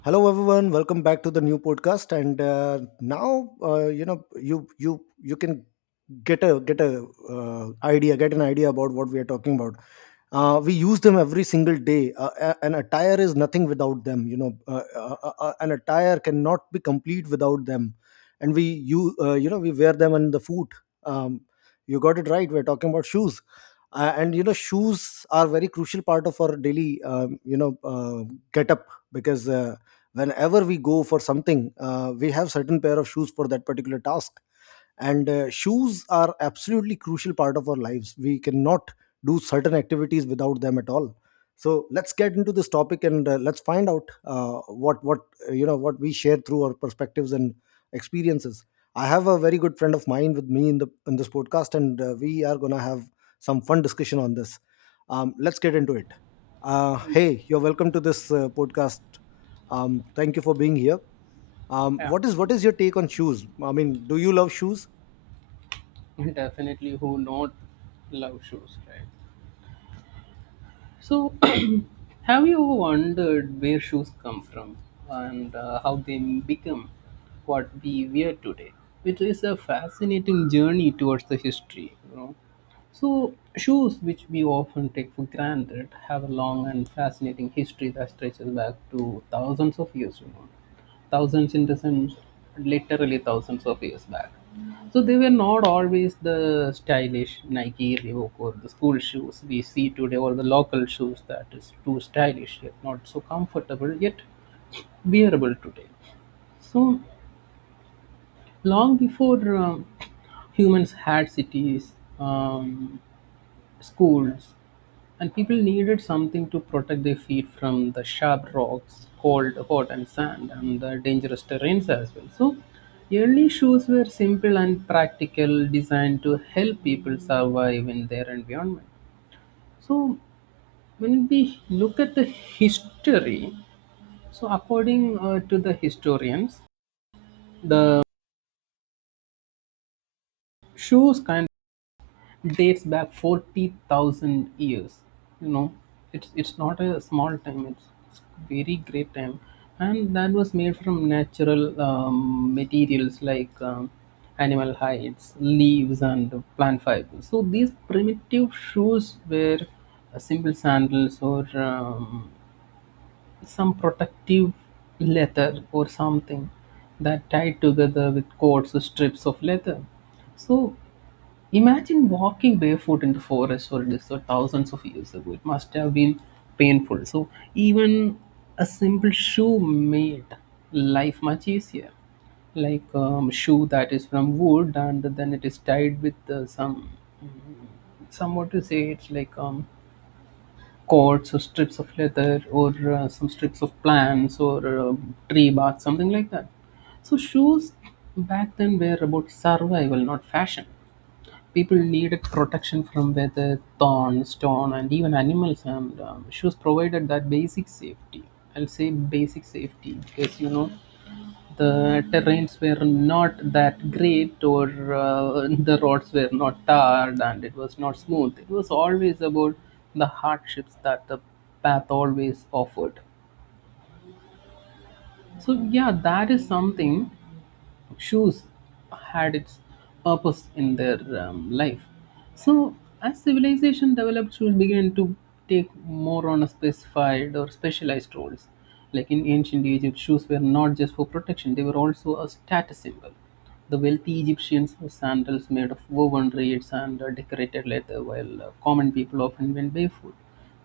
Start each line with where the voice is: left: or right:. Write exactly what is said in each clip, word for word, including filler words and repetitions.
left: Hello everyone, welcome back to the new podcast. And uh, now, uh, you know, you you you can get a get a uh, idea, get an idea about what we are talking about. Uh, we use them every single day. Uh, a- an attire is nothing without them. You know, uh, uh, uh, uh, an attire cannot be complete without them. And we you uh, you know we wear them on the foot. Um, you got it right. We're talking about shoes. Uh, and you know shoes are very crucial part of our daily um, you know uh, get up because uh, whenever we go for something uh, we have certain pair of shoes for that particular task, and uh, shoes are absolutely crucial part of our lives. We cannot do certain activities without them at all. So let's get into this topic, and uh, let's find out uh, what what uh, you know what we share through our perspectives and experiences. I have a very good friend of mine with me in the in this podcast, and uh, we are going to have some fun discussion on this. Um, let's get into it. Uh, hey you're welcome to this uh, podcast. Um, thank you for being here. um,
right: Yeah,
left: what is what is your take on shoes? I mean, do you love shoes?
right: definitely. Who not love shoes, right? So, have you ever wondered where shoes come from and uh, how they become what we wear today? It is a fascinating journey towards the history, you know. So, shoes, which we often take for granted, have a long and fascinating history that stretches back to thousands of years. You know, thousands in the sense, literally thousands of years back. So they were not always the stylish Nike Reebok or the school shoes we see today, or the local shoes that is too stylish yet not so comfortable yet wearable today. So long before um, humans had cities, um, schools, and people needed something to protect their feet from the sharp rocks, cold, hot, and sand, and the dangerous terrains as well. So, early shoes were simple and practical, designed to help people survive in their environment. So, when we look at the history, so according uh, to the historians, the shoes kind dates back forty thousand years. You know, it's it's not a small time. It's, it's very great time, and that was made from natural um, materials like um, animal hides, leaves, and plant fibers. So these primitive shoes were uh, simple sandals or um, some protective leather or something that tied together with cords or strips of leather. So imagine walking barefoot in the forest or desert thousands of years ago. It must have been painful. So even a simple shoe made life much easier. Like um, shoe that is from wood and then it is tied with uh, some, some what to say, it's like um, cords or strips of leather or uh, some strips of plants or um, tree bark, something like that. So shoes back then were about survival, not fashion. People needed protection from weather, thorns, storm, and even animals. And um, she was provided that basic safety. I'll say basic safety because you know the terrains were not that great, or uh, the roads were not tarred and it was not smooth. It was always about the hardships that the path always offered. So yeah, that is something. Shoes had its purpose in their um, life. So as civilization developed, shoes began to take more on a specified or specialized roles. Like in ancient Egypt, shoes were not just for protection; they were also a status symbol. The wealthy Egyptians wore sandals made of woven reeds and uh, decorated leather, while uh, common people often went barefoot.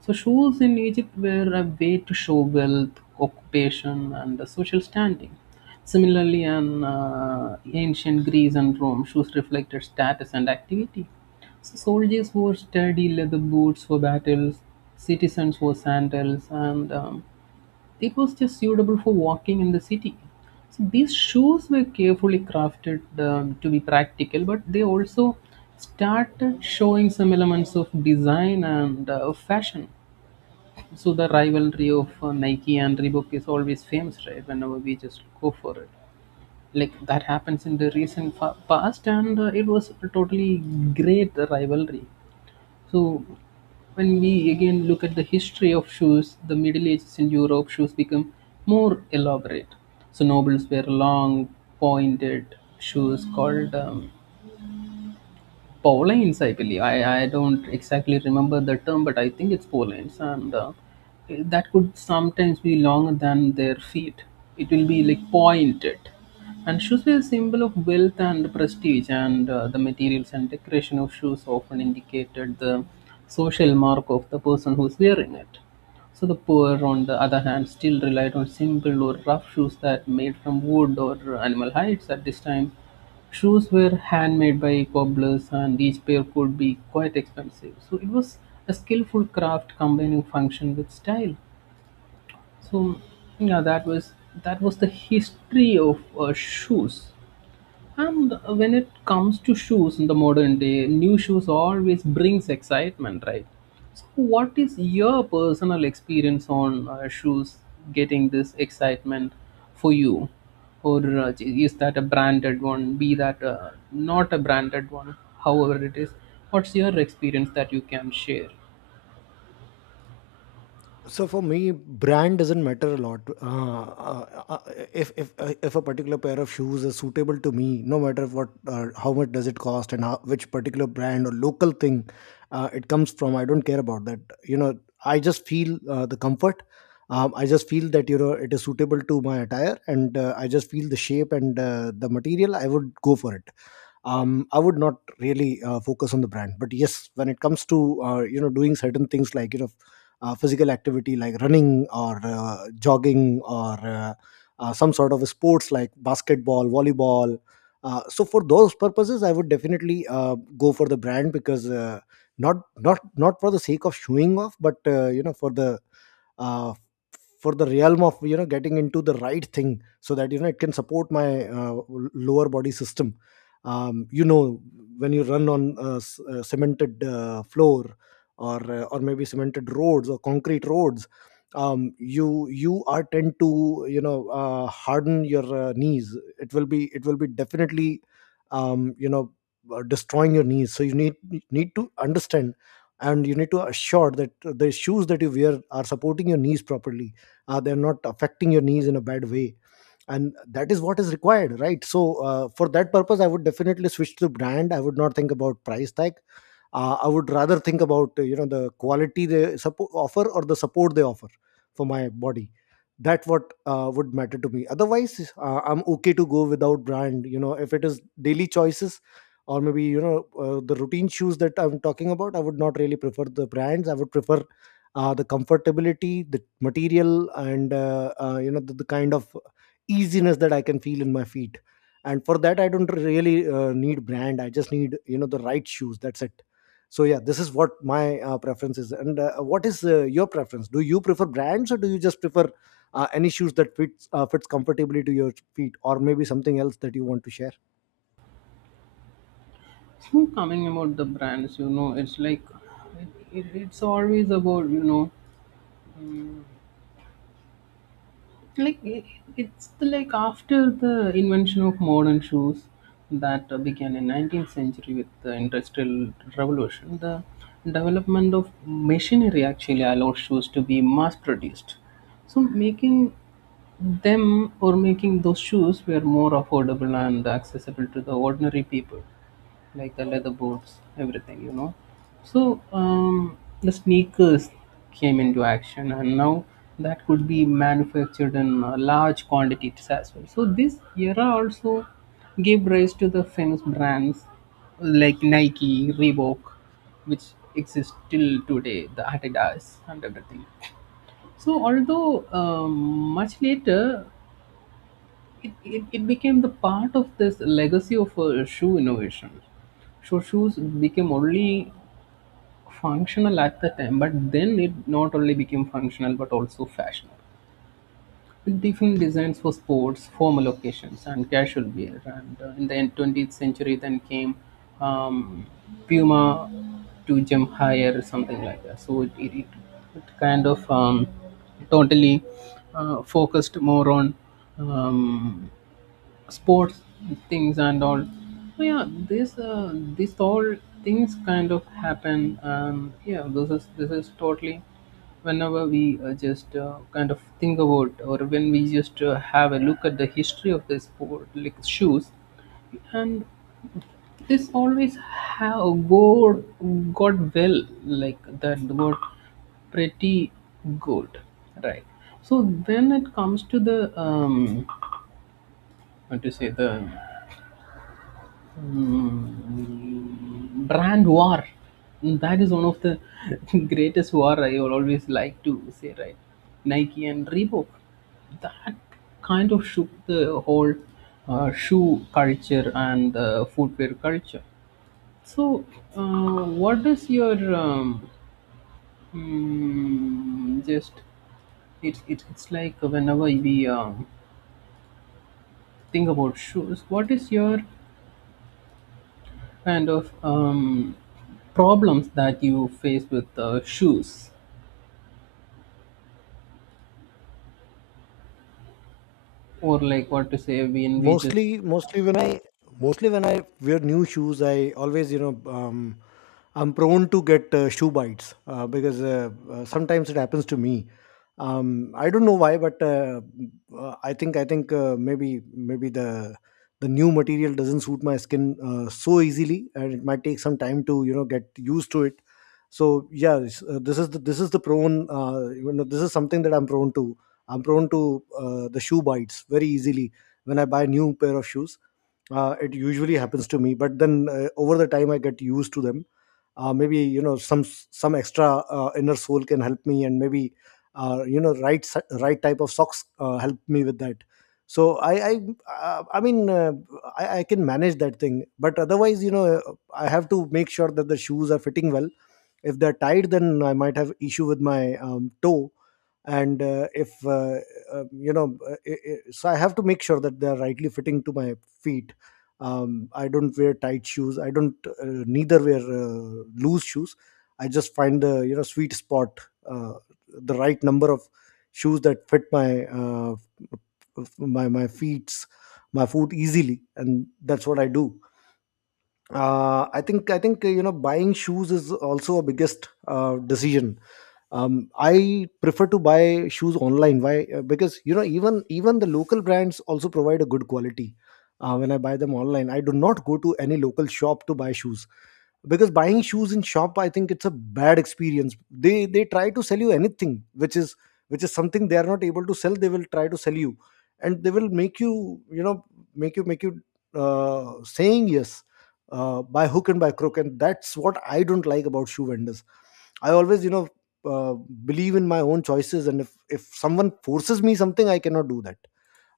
right: So, shoes in Egypt were a way to show wealth, occupation, and uh, social standing. Similarly, in uh, ancient Greece and Rome, shoes reflected status and activity. So soldiers wore sturdy leather boots for battles, citizens wore sandals, and um, it was just suitable for walking in the city. So these shoes were carefully crafted um, to be practical, but they also started showing some elements of design and uh, of fashion. So the rivalry of uh, Nike and Reebok is always famous, right? Whenever we just go for it, like that happens in the recent fa- past, and uh, it was a totally great rivalry. So when we again look at the history of shoes, the Middle Ages in Europe, shoes become more elaborate. So nobles wear long, pointed shoes called um, Pauline's, I believe. I, I don't exactly remember the term, but I think it's Pauline's, and uh, that could sometimes be longer than their feet. It will be like pointed. And shoes were a symbol of wealth and prestige, and uh, the materials and decoration of shoes often indicated the social mark of the person who's wearing it. So the poor, on the other hand, still relied on simple or rough shoes that made from wood or animal hides at this time. Shoes were handmade by cobblers and each pair could be quite expensive. So it was a skillful craft combining function with style. So yeah, that was that was the history of uh, shoes. And when it comes to shoes in the modern day, new shoes always brings excitement, right? So, what is your personal experience on uh, shoes getting this excitement for you, or uh, is that a branded one? Be that uh, not a branded one, however it is. What's your experience that you can share?
left: So for me, brand doesn't matter a lot. Uh, uh, uh, if if uh, if a particular pair of shoes is suitable to me, no matter what, uh, how much does it cost and how, which particular brand or local thing uh, it comes from, I don't care about that. You know, I just feel uh, the comfort. Um, i just feel that, you know, it is suitable to my attire, and uh, i just feel the shape and uh, the material. I would go for it. Um, I would not really uh, focus on the brand. But yes, when it comes to uh, you know, doing certain things, like, you know, uh, physical activity like running, or uh, jogging, or uh, uh, some sort of sports like basketball, volleyball. Uh, so for those purposes, I would definitely uh, go for the brand, because uh, not not not for the sake of showing off, but, uh, you know, for the uh, for the realm of, you know, getting into the right thing, so that, you know, it can support my uh, lower body system. Um, you know, when you run on a, s- a cemented uh, floor, or uh, or maybe cemented roads or concrete roads, um, you you are tend to, you know, uh, harden your uh, knees. It will be it will be definitely, um, you know uh, destroying your knees. So you need need to understand and you need to assure that the shoes that you wear are supporting your knees properly, uh, they're not affecting your knees in a bad way. And that is what is required, right? So uh, for that purpose, I would definitely switch to brand. I would not think about price tag. Uh, i would rather think about, uh, you know, the quality they suppo- offer, or the support they offer for my body. That what uh, would matter to me. Otherwise, uh, I'm okay to go without brand, you know, if it is daily choices, or maybe, you know, uh, the routine shoes that I'm talking about. I would not really prefer the brands. I would prefer uh, the comfortability, the material, and uh, uh, you know, the, the kind of easiness that I can feel in my feet. And for that, I don't really uh, need brand. I just need, you know, the right shoes, that's it. So yeah, this is what my uh, preference is. And uh, what is uh, your preference? Do you prefer brands, or do you just prefer uh, any shoes that fits uh, fits comfortably to your feet, or maybe something else that you want to share?
right: So, coming about the brands, you know, it's like it, it, it's always about you know like i- it's the, like after the invention of modern shoes that uh, began in nineteenth century with the industrial revolution, the development of machinery actually allowed shoes to be mass produced, so making them or making those shoes were more affordable and accessible to the ordinary people, like the leather boots, everything, you know. So um, the sneakers came into action, and now that could be manufactured in uh, large quantities as well. So this era also gave rise to the famous brands like Nike, Reebok, which exist till today, the Adidas and everything. So although um, much later it, it, it became the part of this legacy of uh, shoe innovation. So shoes became only functional at the time, but then it not only became functional but also fashionable, with different designs for sports, formal occasions, and casual wear. And uh, in the end twentieth century, then came um, Puma to jump higher, something like that. So it, it, it, it kind of um, totally uh, focused more on um, sports things and all. So yeah, this uh, this all things kind of happen, and yeah, this is this is totally whenever we uh, just uh, kind of think about, or when we just uh, have a look at the history of the sport like shoes, and this always have go got well, like that got pretty good, right? So when it comes to the um what to say, the brand war, that is one of the greatest war I will always like to say, right? Nike and Reebok, that kind of shook the whole uh, shoe culture and uh, footwear culture. So uh, what is your um, mm, just it's it's it's like whenever we um, think about shoes, what is your kind of um, problems that you face with uh, shoes, or like what to say when we just
left: Mostly mostly when i mostly when I wear new shoes, I always, you know, um I'm prone to get uh, shoe bites, uh, because uh, uh, sometimes it happens to me. um I don't know why, but uh, uh, I think I think uh, maybe maybe the the new material doesn't suit my skin uh, so easily, and it might take some time to, you know, get used to it. So yeah, this, uh, this is the this is the prone, uh, you know, this is something that I'm prone to. I'm prone to uh, the shoe bites very easily when I buy new pair of shoes. Uh, it usually happens to me, but then, uh, over the time, I get used to them. Uh, maybe, you know, some some extra uh, inner soul can help me, and maybe uh, you know, right si- right type of socks uh, help me with that. So I I uh, I mean uh, I, I can manage that thing. But otherwise, you know, uh, I have to make sure that the shoes are fitting well. If they're tight, then I might have issue with my um, toe. And uh, if uh, um, you know uh, I I So I have to make sure that they are rightly fitting to my feet. Um, i don't wear tight shoes. I don't uh, neither wear uh, loose shoes. I just find the, you know, sweet spot, uh, the right number of shoes that fit my uh, my my feet, my foot easily, and that's what I do. Uh, I think I think uh, You know, buying shoes is also a biggest uh, decision. Um, i prefer to buy shoes online. Why? Uh, because you know, even even the local brands also provide a good quality. Uh, when I buy them online, I do not go to any local shop to buy shoes, because buying shoes in shop, I think it's a bad experience. They they try to sell you anything which is, which is something they are not able to sell, they will try to sell you, and they will make you, you know, make you make you uh, saying yes uh, by hook and by crook, and that's what I don't like about shoe vendors. I always, you know, uh, believe in my own choices, and if if someone forces me something, I cannot do that.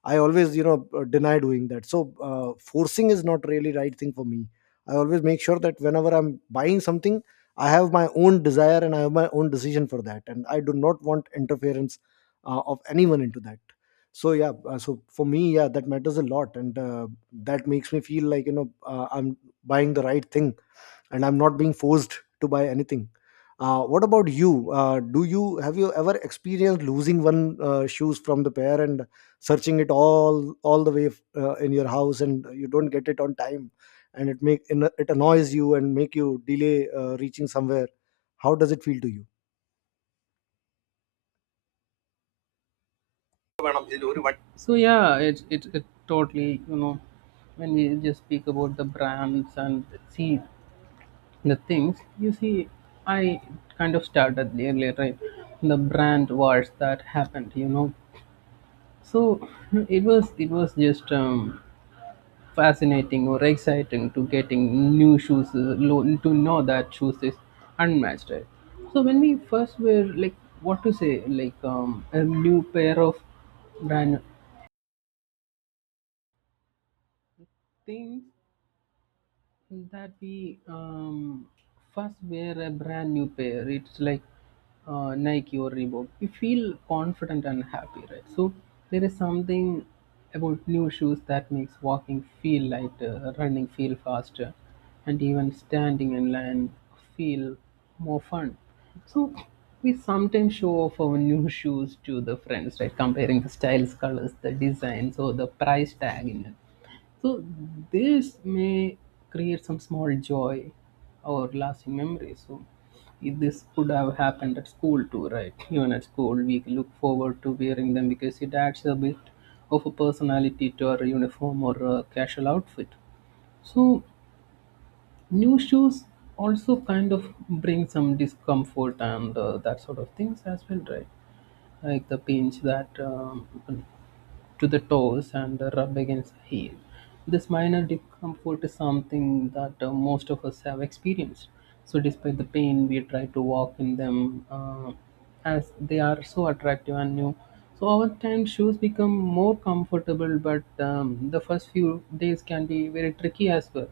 left: I always, you know, uh, deny doing that. So uh, forcing is not really right thing for me. I always make sure that whenever I'm buying something, I have my own desire and I have my own decision for that, and I do not want interference uh, of anyone into that. So yeah, uh, so for me, yeah, that matters a lot, and uh, that makes me feel like, you know, uh, I'm buying the right thing and I'm not being forced to buy anything. Uh, what about you? Uh, do you have, you ever experienced losing one uh, shoes from the pair and searching it all all the way uh, in your house, and you don't get it on time, and it make it annoys you and make you delay uh, reaching somewhere? How does it feel to you?
right: so yeah, it, it it totally you know, when we just speak about the brands and see the things you see, I kind of started earlier, right? The brand wars that happened, you know. So it was it was just um, fascinating or exciting to getting new shoes uh, lo- to know that shoes is unmatched, right? So when we first were like what to say, like um, a new pair of brand things that we um, first wear, a brand new pair? It's like uh, Nike or Reebok. We feel confident and happy, right? So there is something about new shoes that makes walking feel lighter, running feel faster, and even standing in line feel more fun. So we sometimes show off our new shoes to the friends, right? Comparing the styles, colors, the designs, or the price tag in it. So this may create some small joy or lasting memories. So if this could have happened at school too, right? Even at school, we look forward to wearing them because it adds a bit of a personality to our uniform or a casual outfit. So new shoes also kind of bring some discomfort and uh, that sort of things as well, right? Like the pinch that um, to the toes and rub against the heel. This minor discomfort is something that uh, most of us have experienced. So, despite the pain, we try to walk in them uh, as they are so attractive and new. So, over time, shoes become more comfortable, but um, the first few days can be very tricky as well.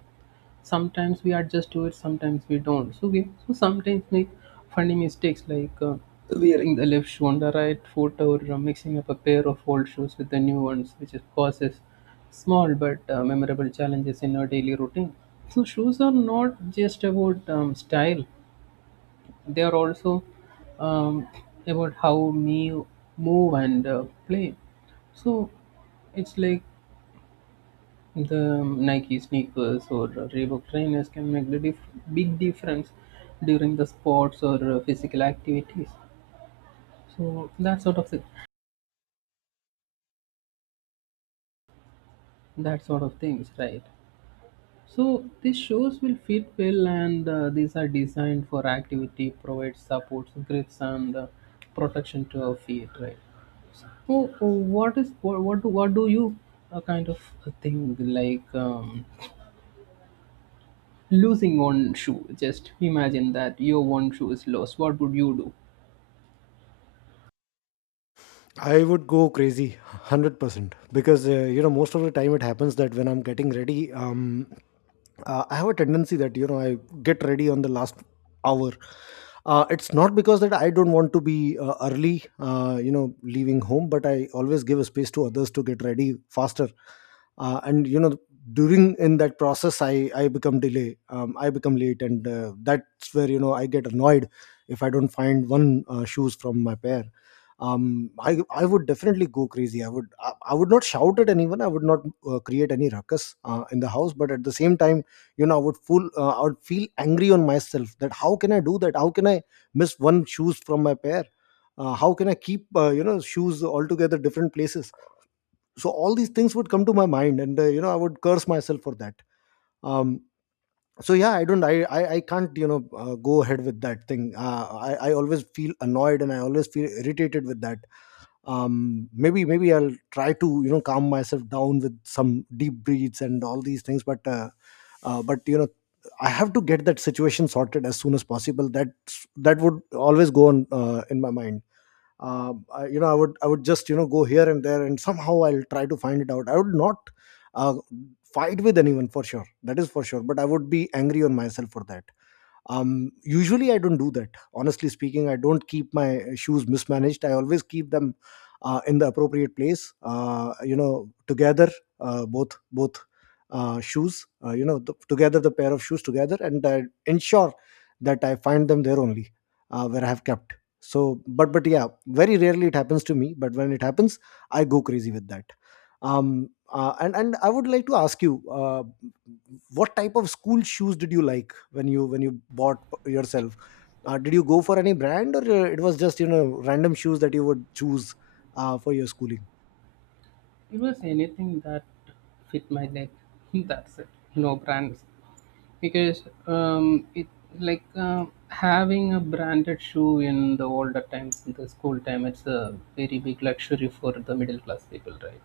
right: Sometimes we adjust to it, sometimes we don't. So we, so sometimes make funny mistakes like uh, wearing the left shoe on the right foot, or uh, mixing up a pair of old shoes with the new ones, which is causes small but uh, memorable challenges in our daily routine. So shoes are not just about um, style, they are also um, about how me move and uh, play. So it's like the Nike sneakers or Reebok trainers can make the dif- big difference during the sports or uh, physical activities. So that sort of thing, that sort of things, right? So these shoes will fit well, and uh, these are designed for activity, provide supports, grips, and uh, protection to our feet, right? So uh, what is what what do, what do you uh, kind of think like um, losing one shoe? Just imagine that your one shoe is lost. What would you do?
left: I would go crazy, hundred percent, because uh, you know, most of the time it happens that when I'm getting ready, um, uh, I have a tendency that you know, I get ready on the last hour. Uh, it's not because that I don't want to be uh, early, uh, you know, leaving home, but I always give a space to others to get ready faster. Uh, and you know, during in that process, I I become delay, um, I become late, and uh, that's where you know I get annoyed if I don't find one uh, shoes from my pair. Um i i would definitely go crazy. I would i, I would not shout at anyone. I would not uh, create any ruckus uh, in the house, but at the same time, you know, i would full uh, i would feel angry on myself, that how can I do that? How can I miss one shoes from my pair? Uh, how can I keep uh, you know, shoes altogether different places? So all these things would come to my mind, and uh, you know, I would curse myself for that. um so yeah, I don't I I, I can't, you know, uh, go ahead with that thing. Uh, i i always feel annoyed and I always feel irritated with that. Um maybe maybe I'll try to, you know, calm myself down with some deep breaths and all these things. But uh, uh but you know, I have to get that situation sorted as soon as possible. That, that would always go on uh, in my mind. Uh, I, you know i would i would just, you know, go here and there, and somehow I'll try to find it out. I would not uh, fight with anyone, for sure. That is for sure. But I would be angry on myself for that. Um usually I don't do that. Honestly speaking, I don't keep my shoes mismanaged. I always keep them uh, in the appropriate place, uh, you know, together, uh, both both uh, shoes, uh, you know, th- together, the pair of shoes together, and I ensure that I find them there only, uh, where I have kept. So, but but yeah, very rarely it happens to me, but when it happens, I go crazy with that. Um uh, and and I would like to ask you, uh, what type of school shoes did you like when you when you bought yourself? Uh, did you go for any brand, or uh, it was just, you know, random shoes that you would choose uh, for your schooling?
right: It was anything that fit my leg. That's it. No brands, because um, it like uh, having a branded shoe in the older times, in the school time, it's a very big luxury for the middle class people, right?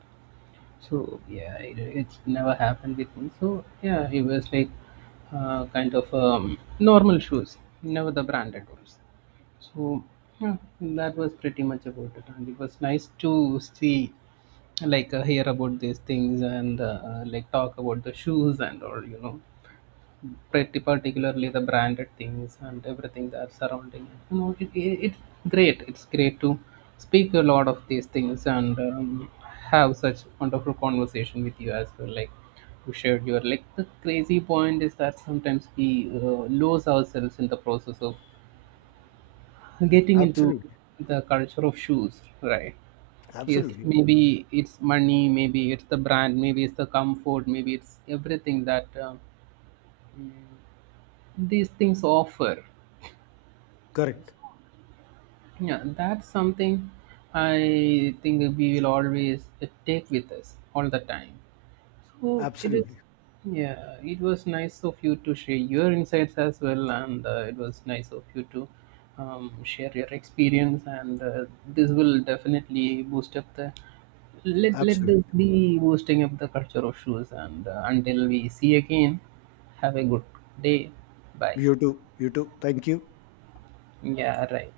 right: So yeah, it, it's never happened with me. So yeah, it was like uh, kind of um, normal shoes, never the branded ones. So yeah, that was pretty much about it, and it was nice to see, like, uh, hear about these things and uh, uh, like talk about the shoes and all, you know, pretty particularly the branded things and everything that's surrounding it. You know, it, it, it's great. It's great to speak a lot of these things and um, have such wonderful conversation with you as well, like. You shared your, like, the crazy point is that sometimes we uh, lose ourselves in the process of getting into
left: Absolutely.
right: the culture of shoes, right? Yes,
left: Absolutely.
right: maybe it's money, maybe it's the brand, maybe it's the comfort, maybe it's everything that uh, these things offer.
left: Correct.
right: Yeah, that's something I think we will always take with us all the time. So it is.
left: Absolutely.
right: Yeah, it was nice of you to share your insights as well, and uh, it was nice of you to um, share your experience. And uh, this will definitely boost up the, let let
left: Absolutely.
right: this be boosting up the culture of shoes. And uh, until we see again, have a good day. Bye.
left: You too. You too, thank you.
right: Yeah, right.